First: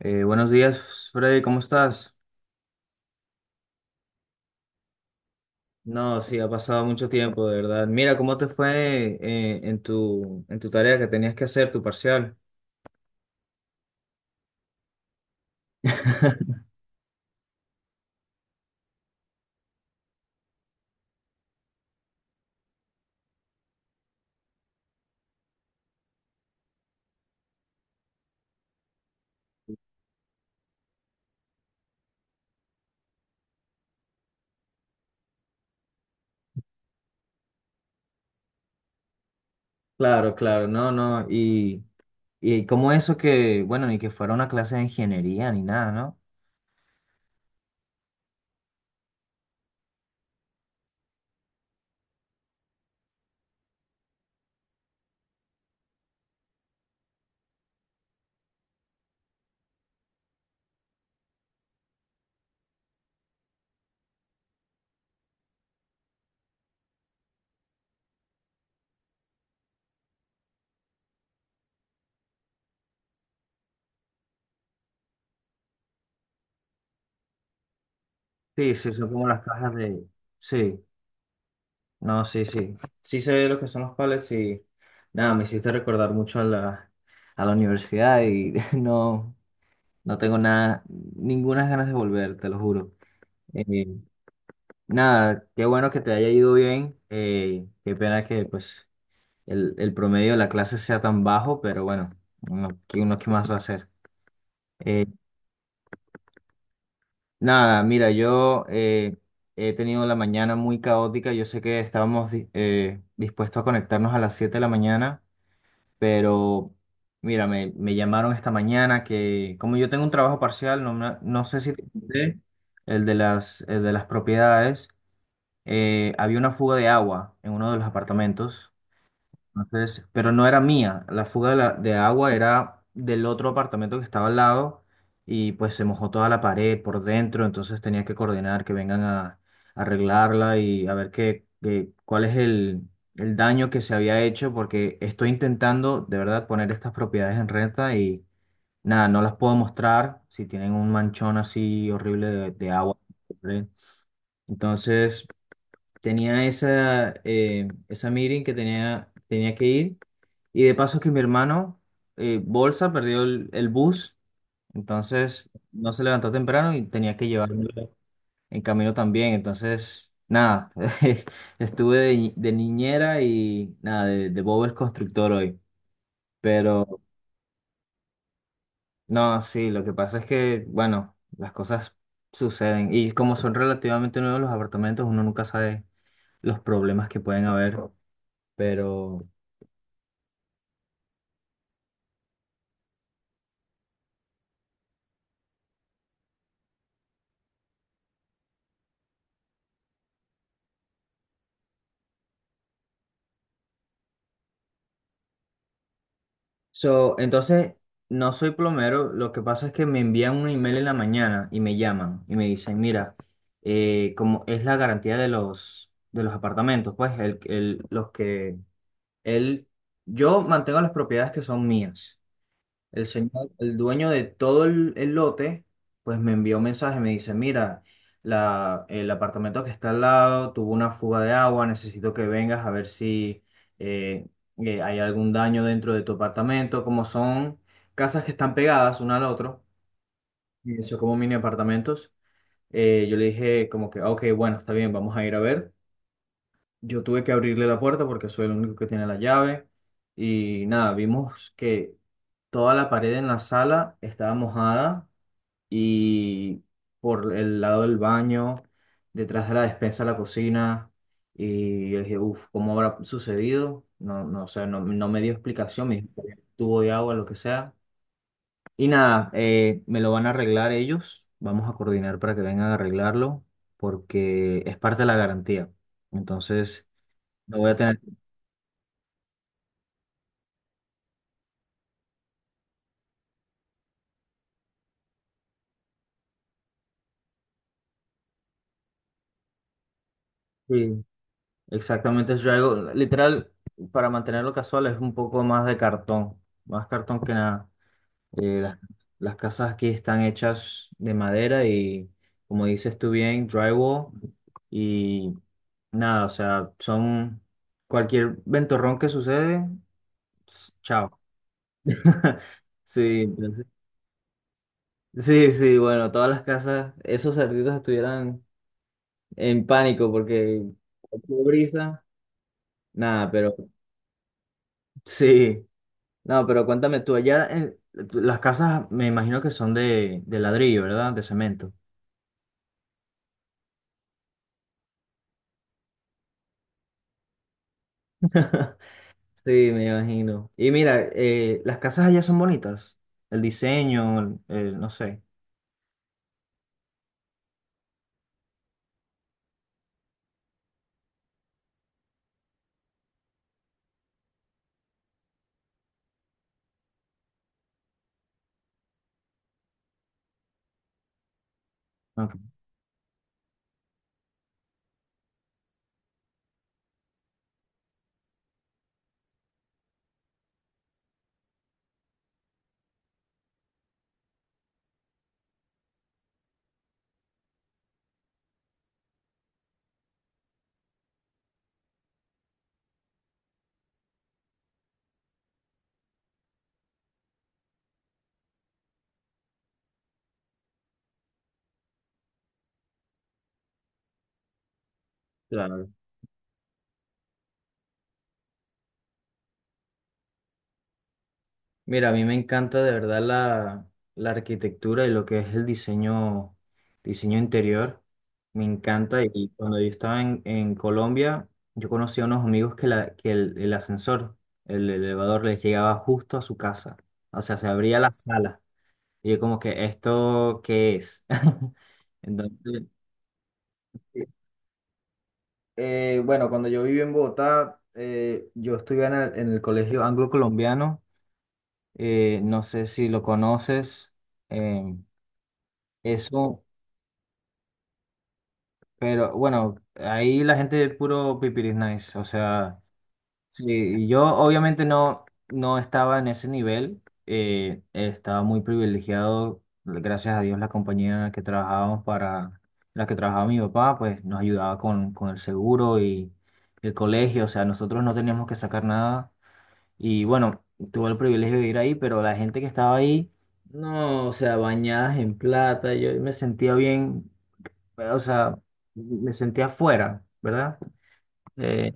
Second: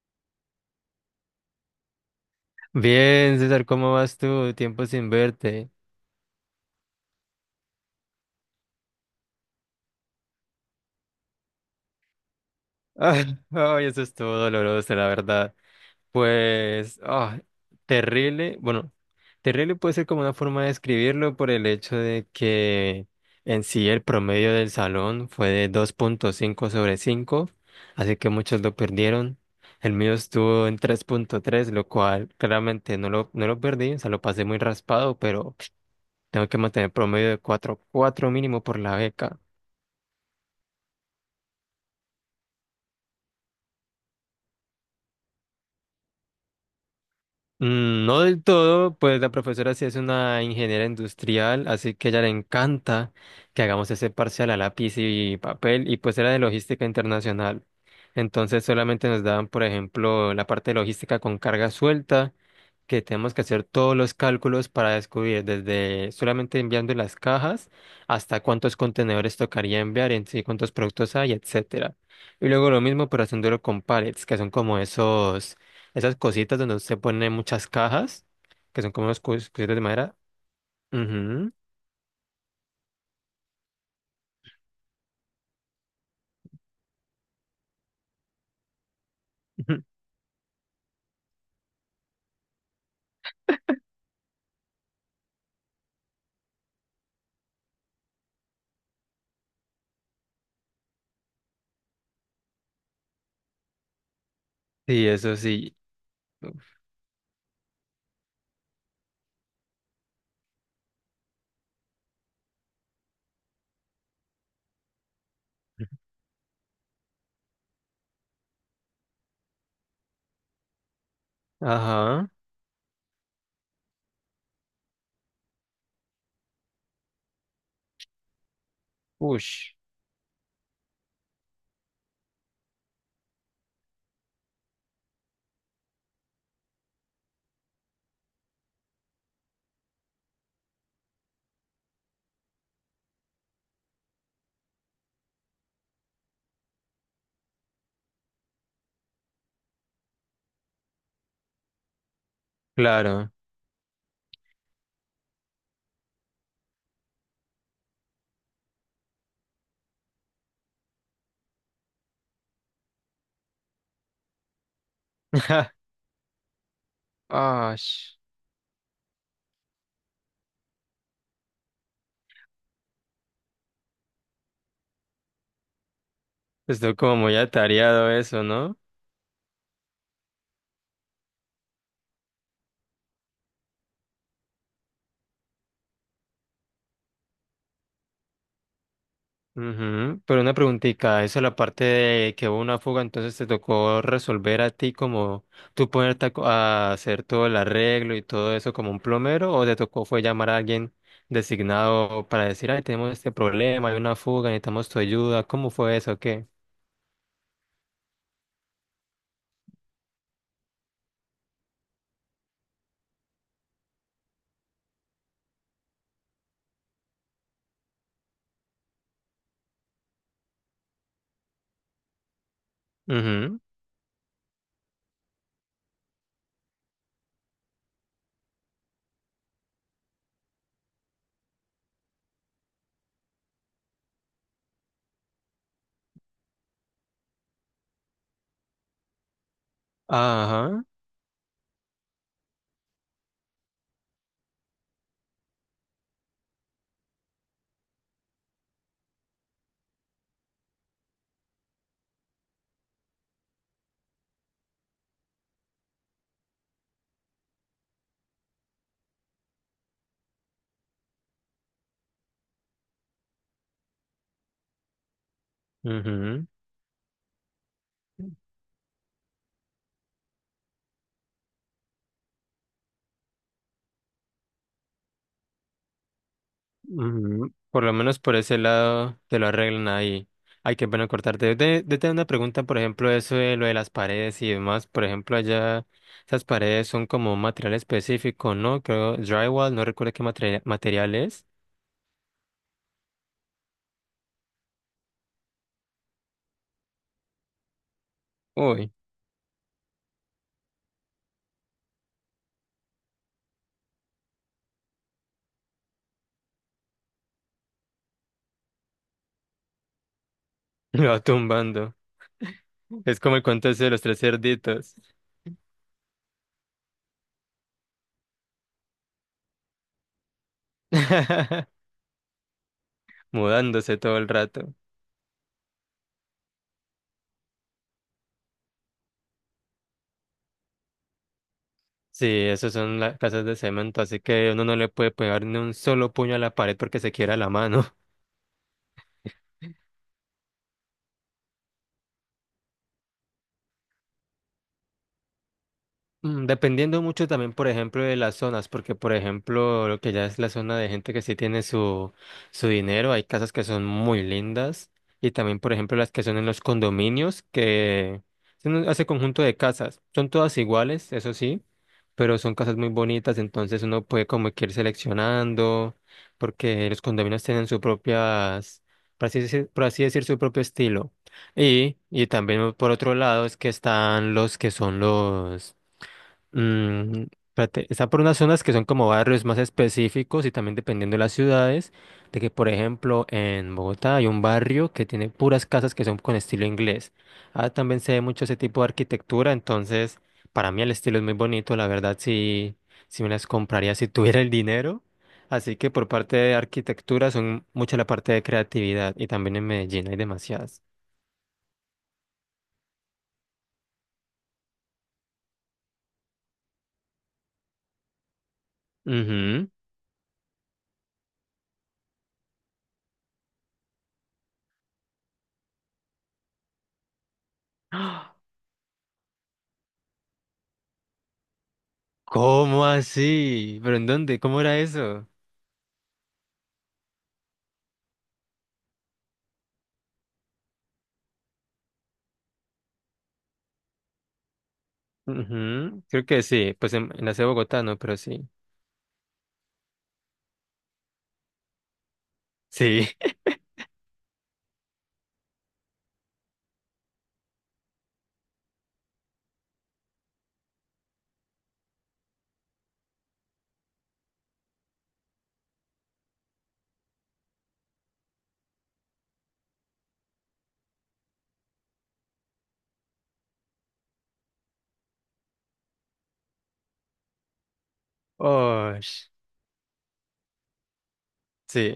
Buenos días, Freddy, ¿cómo estás? Bien, César, ¿cómo vas tú? Tiempo sin verte. No, sí, ha pasado mucho tiempo, de verdad. Mira, ¿cómo te fue en tu tarea que tenías que hacer, tu parcial? Ay, ay, eso estuvo doloroso, la verdad. Pues, terrible. Bueno, terrible puede ser como una forma de describirlo por el hecho de que en sí el promedio del salón fue de 2,5 sobre 5, así que muchos lo perdieron. El mío estuvo en 3,3, lo cual claramente no lo perdí, o sea, lo pasé muy raspado, pero tengo que mantener promedio de 4,4 mínimo por la beca. Claro, claro, no, no. Y como eso que, bueno, ni que fuera una clase de ingeniería ni nada, ¿no? No del todo, pues la profesora sí es una ingeniera industrial, así que a ella le encanta que hagamos ese parcial a lápiz y papel, y pues era de logística internacional. Entonces solamente nos daban, por ejemplo, la parte de logística con carga suelta, que tenemos que hacer todos los cálculos para descubrir desde solamente enviando las cajas hasta cuántos contenedores tocaría enviar en sí, cuántos productos hay, etcétera. Y luego lo mismo, pero haciéndolo con pallets, que son como esos esas cositas donde usted pone muchas cajas, Sí, que sí, son como son unas como las cajas cositas de de... madera. Sí, Ujú. no, sí, sí. Sí sé lo que son los pallets y nada, me hiciste recordar mucho a la universidad y no, no tengo nada, ninguna ganas de volver, te lo juro. Eh, Nada, qué bueno que te haya ido bien. Qué pena que pues el promedio de la clase sea tan bajo, pero bueno, uno qué más va a hacer? Eh, Sí, eso sí. nada, mira, yo he tenido la mañana muy caótica. Yo sé que estábamos dispuestos a conectarnos a las 7 de la mañana, pero mira, me llamaron esta mañana que como yo tengo un trabajo parcial, no, no sé si te Ajá. conté, el de las propiedades. Había una fuga de agua en uno de los apartamentos. Ush. Entonces, pero no era mía, la fuga de, la- de agua era del otro apartamento que estaba al lado y pues se mojó toda la pared por dentro, entonces tenía que coordinar que vengan a arreglarla y a ver cuál es el daño que se había hecho porque estoy intentando de verdad poner estas propiedades en renta y nada, no las puedo mostrar si tienen un manchón así horrible de agua. Claro. ¿Vale? Entonces tenía esa, esa meeting que tenía, tenía que ir. Y de paso que mi hermano, Bolsa, perdió el bus, entonces no se levantó temprano y tenía que llevarlo Ash. en camino también. Entonces, nada, estuve de, de niñera y nada, de Bob el constructor hoy. Estuvo Pero como muy atareado eso, ¿no? no, sí, lo que pasa es que, bueno, las cosas suceden. Y como son relativamente nuevos los apartamentos, uno nunca sabe los problemas que pueden haber. Pero Ujú, pero una preguntita, eso es la parte de que hubo una fuga, entonces te tocó resolver a ti como tú ponerte a, a hacer todo el arreglo y todo eso como un plomero, o te tocó fue llamar a alguien designado para decir, ay, tenemos este problema, hay una fuga, necesitamos tu ayuda. ¿Cómo fue eso? ¿Qué? so, entonces, no soy plomero, lo que pasa es que me envían un email en la mañana y me llaman y me dicen, mira, como es la garantía de los apartamentos, pues los que él, yo mantengo las propiedades que son mías. El señor, Ujú. el dueño de todo el lote, pues me envió un mensaje, me dice, mira, el apartamento que está al lado tuvo una fuga de agua, necesito que vengas a ver si eh, hay algún daño dentro de tu apartamento, como son casas que están pegadas una al otro, y Ajá. son como mini apartamentos. Yo le dije como que, "Ah, ok, bueno, está bien, vamos a ir a ver". Yo tuve que abrirle la puerta porque soy el único que tiene la llave. Y nada, vimos que toda la pared en la sala estaba mojada y por el lado del baño, detrás de la despensa, la cocina. Y yo dije, uff, ¿cómo habrá sucedido? No, no sé, no, no me dio explicación, me dijo que había un Ujú. tubo de agua, lo que sea. Y nada, me lo van a arreglar ellos. Vamos a coordinar para que vengan a arreglarlo porque es parte de la garantía. Entonces... Mm, No voy a Por lo tener. menos por ese lado te lo arreglan ahí. Hay que bueno cortarte. De tener una pregunta, por ejemplo, eso de lo de las paredes y demás. Por ejemplo, allá esas paredes son como un material específico, ¿no? Creo drywall, no recuerdo qué Sí, material es. exactamente. Yo hago, literal, para mantenerlo casual es un poco más de cartón, más cartón que nada. Eh, las, Uy. las casas aquí están hechas de madera y, como dices tú bien, drywall y nada, o sea, son cualquier ventorrón que sucede, Lo chao. va tumbando. Sí, Es como el entonces cuento ese de los tres cerditos. sí, sí, bueno, todas las casas, esos cerditos estuvieran en pánico porque cualquier brisa, nada, pero Mudándose todo el rato. sí. No, pero cuéntame tú, allá en las casas me imagino que son de ladrillo, ¿verdad? De cemento. Sí, esas son las casas de cemento, así que uno no le puede pegar ni un solo puño a la pared porque se quiera la mano. Sí, me imagino. Y mira, las casas allá son bonitas. El diseño, no sé. Dependiendo mucho también, por ejemplo, de las zonas, porque, por ejemplo, lo que ya es la zona de gente que sí tiene su, su dinero, hay casas que son muy lindas, y también, por ejemplo, las que son en los condominios, que son ese conjunto de casas, son todas iguales, eso sí, Ok. pero son casas muy bonitas, entonces uno puede como que ir seleccionando, porque los condominios tienen su propias, por así decir, su propio estilo. Y también por otro lado es que están los que son los Mm, espérate, está por unas zonas que son como barrios más específicos y también dependiendo de las ciudades, de que por ejemplo en Bogotá hay un barrio que tiene puras casas que son con estilo inglés. Ah, también se ve mucho ese tipo de arquitectura, entonces para mí el estilo es muy bonito, la verdad sí, sí me las compraría si tuviera el dinero. Así Claro. que por parte de arquitectura son mucha la parte de creatividad y también en Medellín hay demasiadas. Mira, a mí me encanta de verdad la, la arquitectura y lo que es el diseño, diseño interior. Me encanta y Ujú. cuando yo estaba en Colombia, yo conocí a unos amigos que, que el ascensor, el elevador les llegaba justo a su casa. O sea, se abría la ¡Ah! sala. Y yo como que, ¿esto qué es? Entonces, ¿Cómo así? ¿Pero en dónde? ¿Cómo era eso? Bueno, cuando yo viví en Bogotá, yo estudié en el colegio anglo-colombiano. No sé si lo conoces. em, Ujú, creo que Eso, sí, pues en la ciudad de Bogotá no, pero sí. pero bueno, ahí la gente es puro pipiris nice, o sea, Sí. sí, y yo obviamente no, no estaba en ese nivel, estaba muy privilegiado, gracias a Dios la compañía en la que trabajábamos para, la que trabajaba mi papá, pues nos ayudaba con el seguro y el colegio, o sea, nosotros no teníamos que sacar nada y bueno, tuve el privilegio de ir ahí, pero la gente que estaba ahí, no, o sea, bañadas en plata, yo me sentía bien, o sea, Oh, me sentía afuera, ¿verdad? Eh, sí.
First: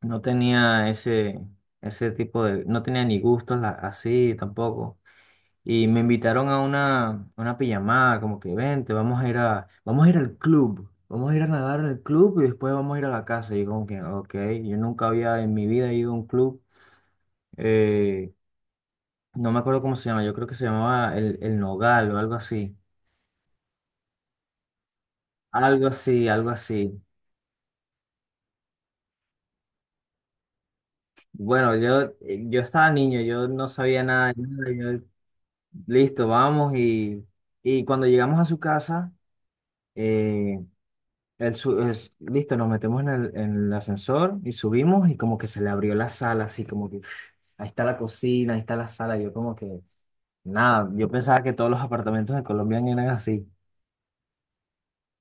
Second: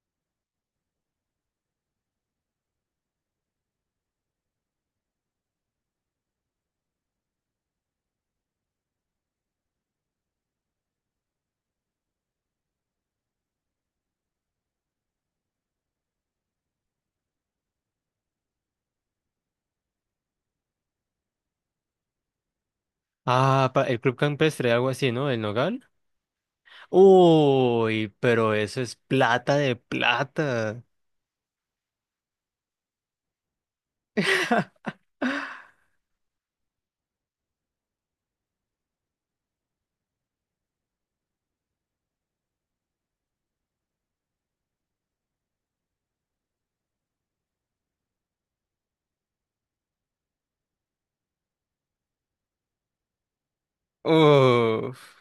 no tenía ese, ese tipo de, no tenía ni gustos así tampoco. Y me invitaron a una pijamada, como que vente, vamos a ir a, vamos a ir al club, vamos a ir a nadar en el club y después vamos a ir a la casa. Y yo como que, ok, yo nunca había en mi vida ido a un club, eh, no me acuerdo cómo se llama, yo creo que se llamaba el Nogal o algo así, Ah, pa- el Club Campestre, algo así, ¿no? El algo Nogal. así, algo así. Uy, pero eso es plata de plata. Bueno, yo, yo estaba niño, yo no sabía nada, de nada, yo, listo, vamos y cuando llegamos a su casa, eh, listo, nos metemos en el ascensor y subimos y como que se le abrió la sala, así como que "Uf, ahí está la cocina, ahí está la sala", yo como que nada, yo pensaba que todos los apartamentos de Colombia eran así, Uf,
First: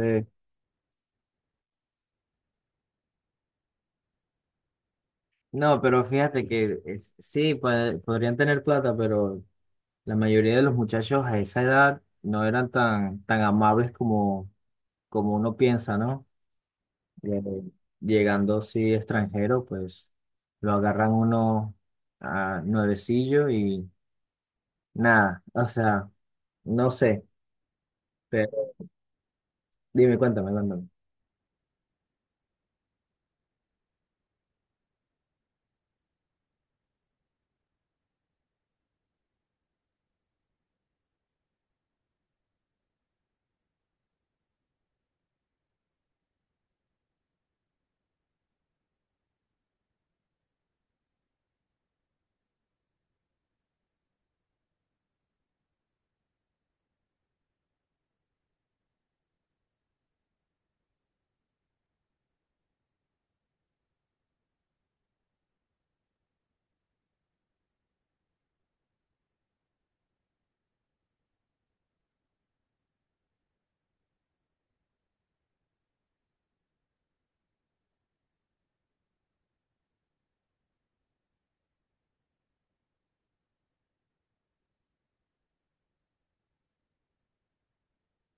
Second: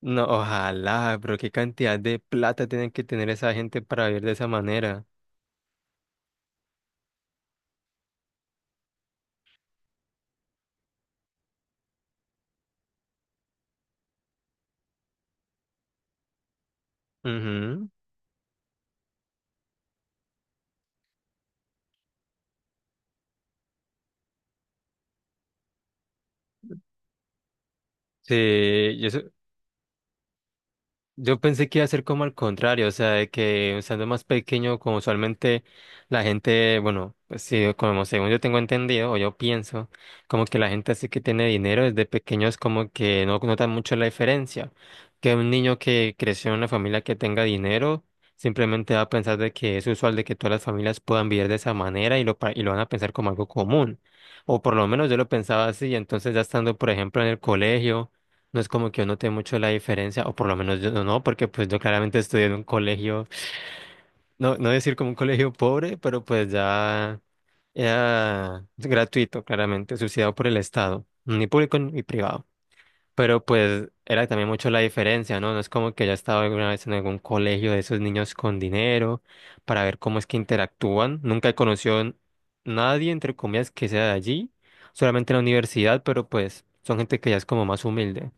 no, ojalá, pero qué cantidad de plata tienen que tener esa gente para vivir de esa manera. no, pero fíjate que sí, podrían tener plata, pero... La mayoría de los muchachos a esa edad no eran tan, tan amables como, como uno piensa, ¿no? Eh, Ujú. Llegando, sí, extranjero, pues lo agarran uno a nuevecillo y nada, o sea, no sé, pero Sí, yo, dime, cuéntame, cuéntame. Yo pensé que iba a ser como al contrario, o sea, de que siendo más pequeño, como usualmente la gente, bueno, pues sí, como según yo tengo entendido, o yo pienso, como que la gente así que tiene dinero desde pequeños como que no nota mucho la diferencia. Que un niño que creció en una familia que tenga dinero, simplemente va a pensar de que es usual de que todas las familias puedan vivir de esa manera y lo, pa- y lo van a pensar como algo común. O por lo menos yo lo pensaba así, entonces ya estando, por ejemplo, en el colegio. No es como que yo noté mucho la diferencia, o por lo menos yo no, porque pues yo claramente estudié en un colegio, no decir como un colegio pobre, pero pues ya era gratuito, claramente, subsidiado por el Estado, ni público ni privado. Pero pues era también mucho la diferencia, ¿no? No es como que ya estaba alguna vez en algún colegio de esos niños con dinero para ver cómo es que interactúan. Nunca he conocido nadie, entre comillas, que sea de allí, solamente en la universidad, pero pues son gente que ya es como más humilde.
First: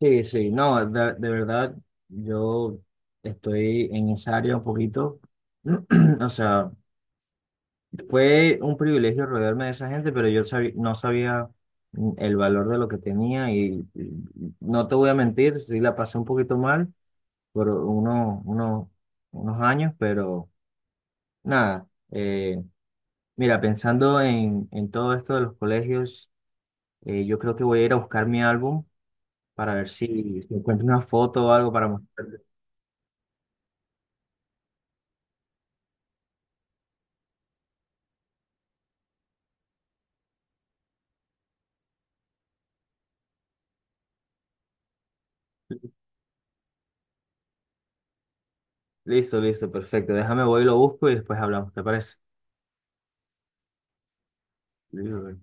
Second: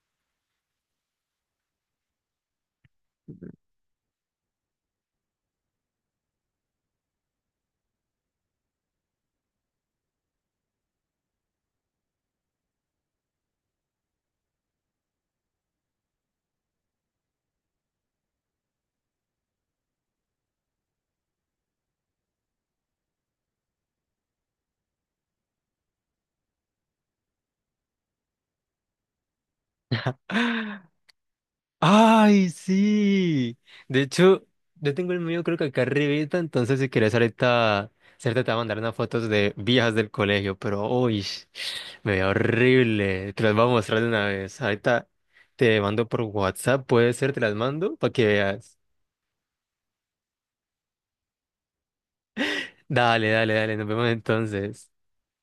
Sí, sí, no, de verdad, yo estoy en esa área un poquito, o sea, fue un privilegio rodearme de esa gente, pero yo no sabía el valor de lo que tenía y no te voy a mentir, sí la pasé un poquito mal por unos años, pero nada, mira, pensando en todo esto de los colegios, yo creo que voy a ir a buscar mi álbum para ver si, si encuentro una foto o algo para mostrarte. ¡Ay, sí! De hecho, yo tengo el mío creo que acá arribita, entonces si quieres ahorita, cierto, te voy a mandar unas fotos de viejas del colegio, pero uy, me veo horrible. Te las voy a mostrar de una vez. Ahorita te mando por WhatsApp, puede ser, te las mando para que veas. Listo, listo, perfecto. Déjame, voy y lo busco y después hablamos, ¿te parece? Dale, dale, dale, nos vemos entonces. Listo.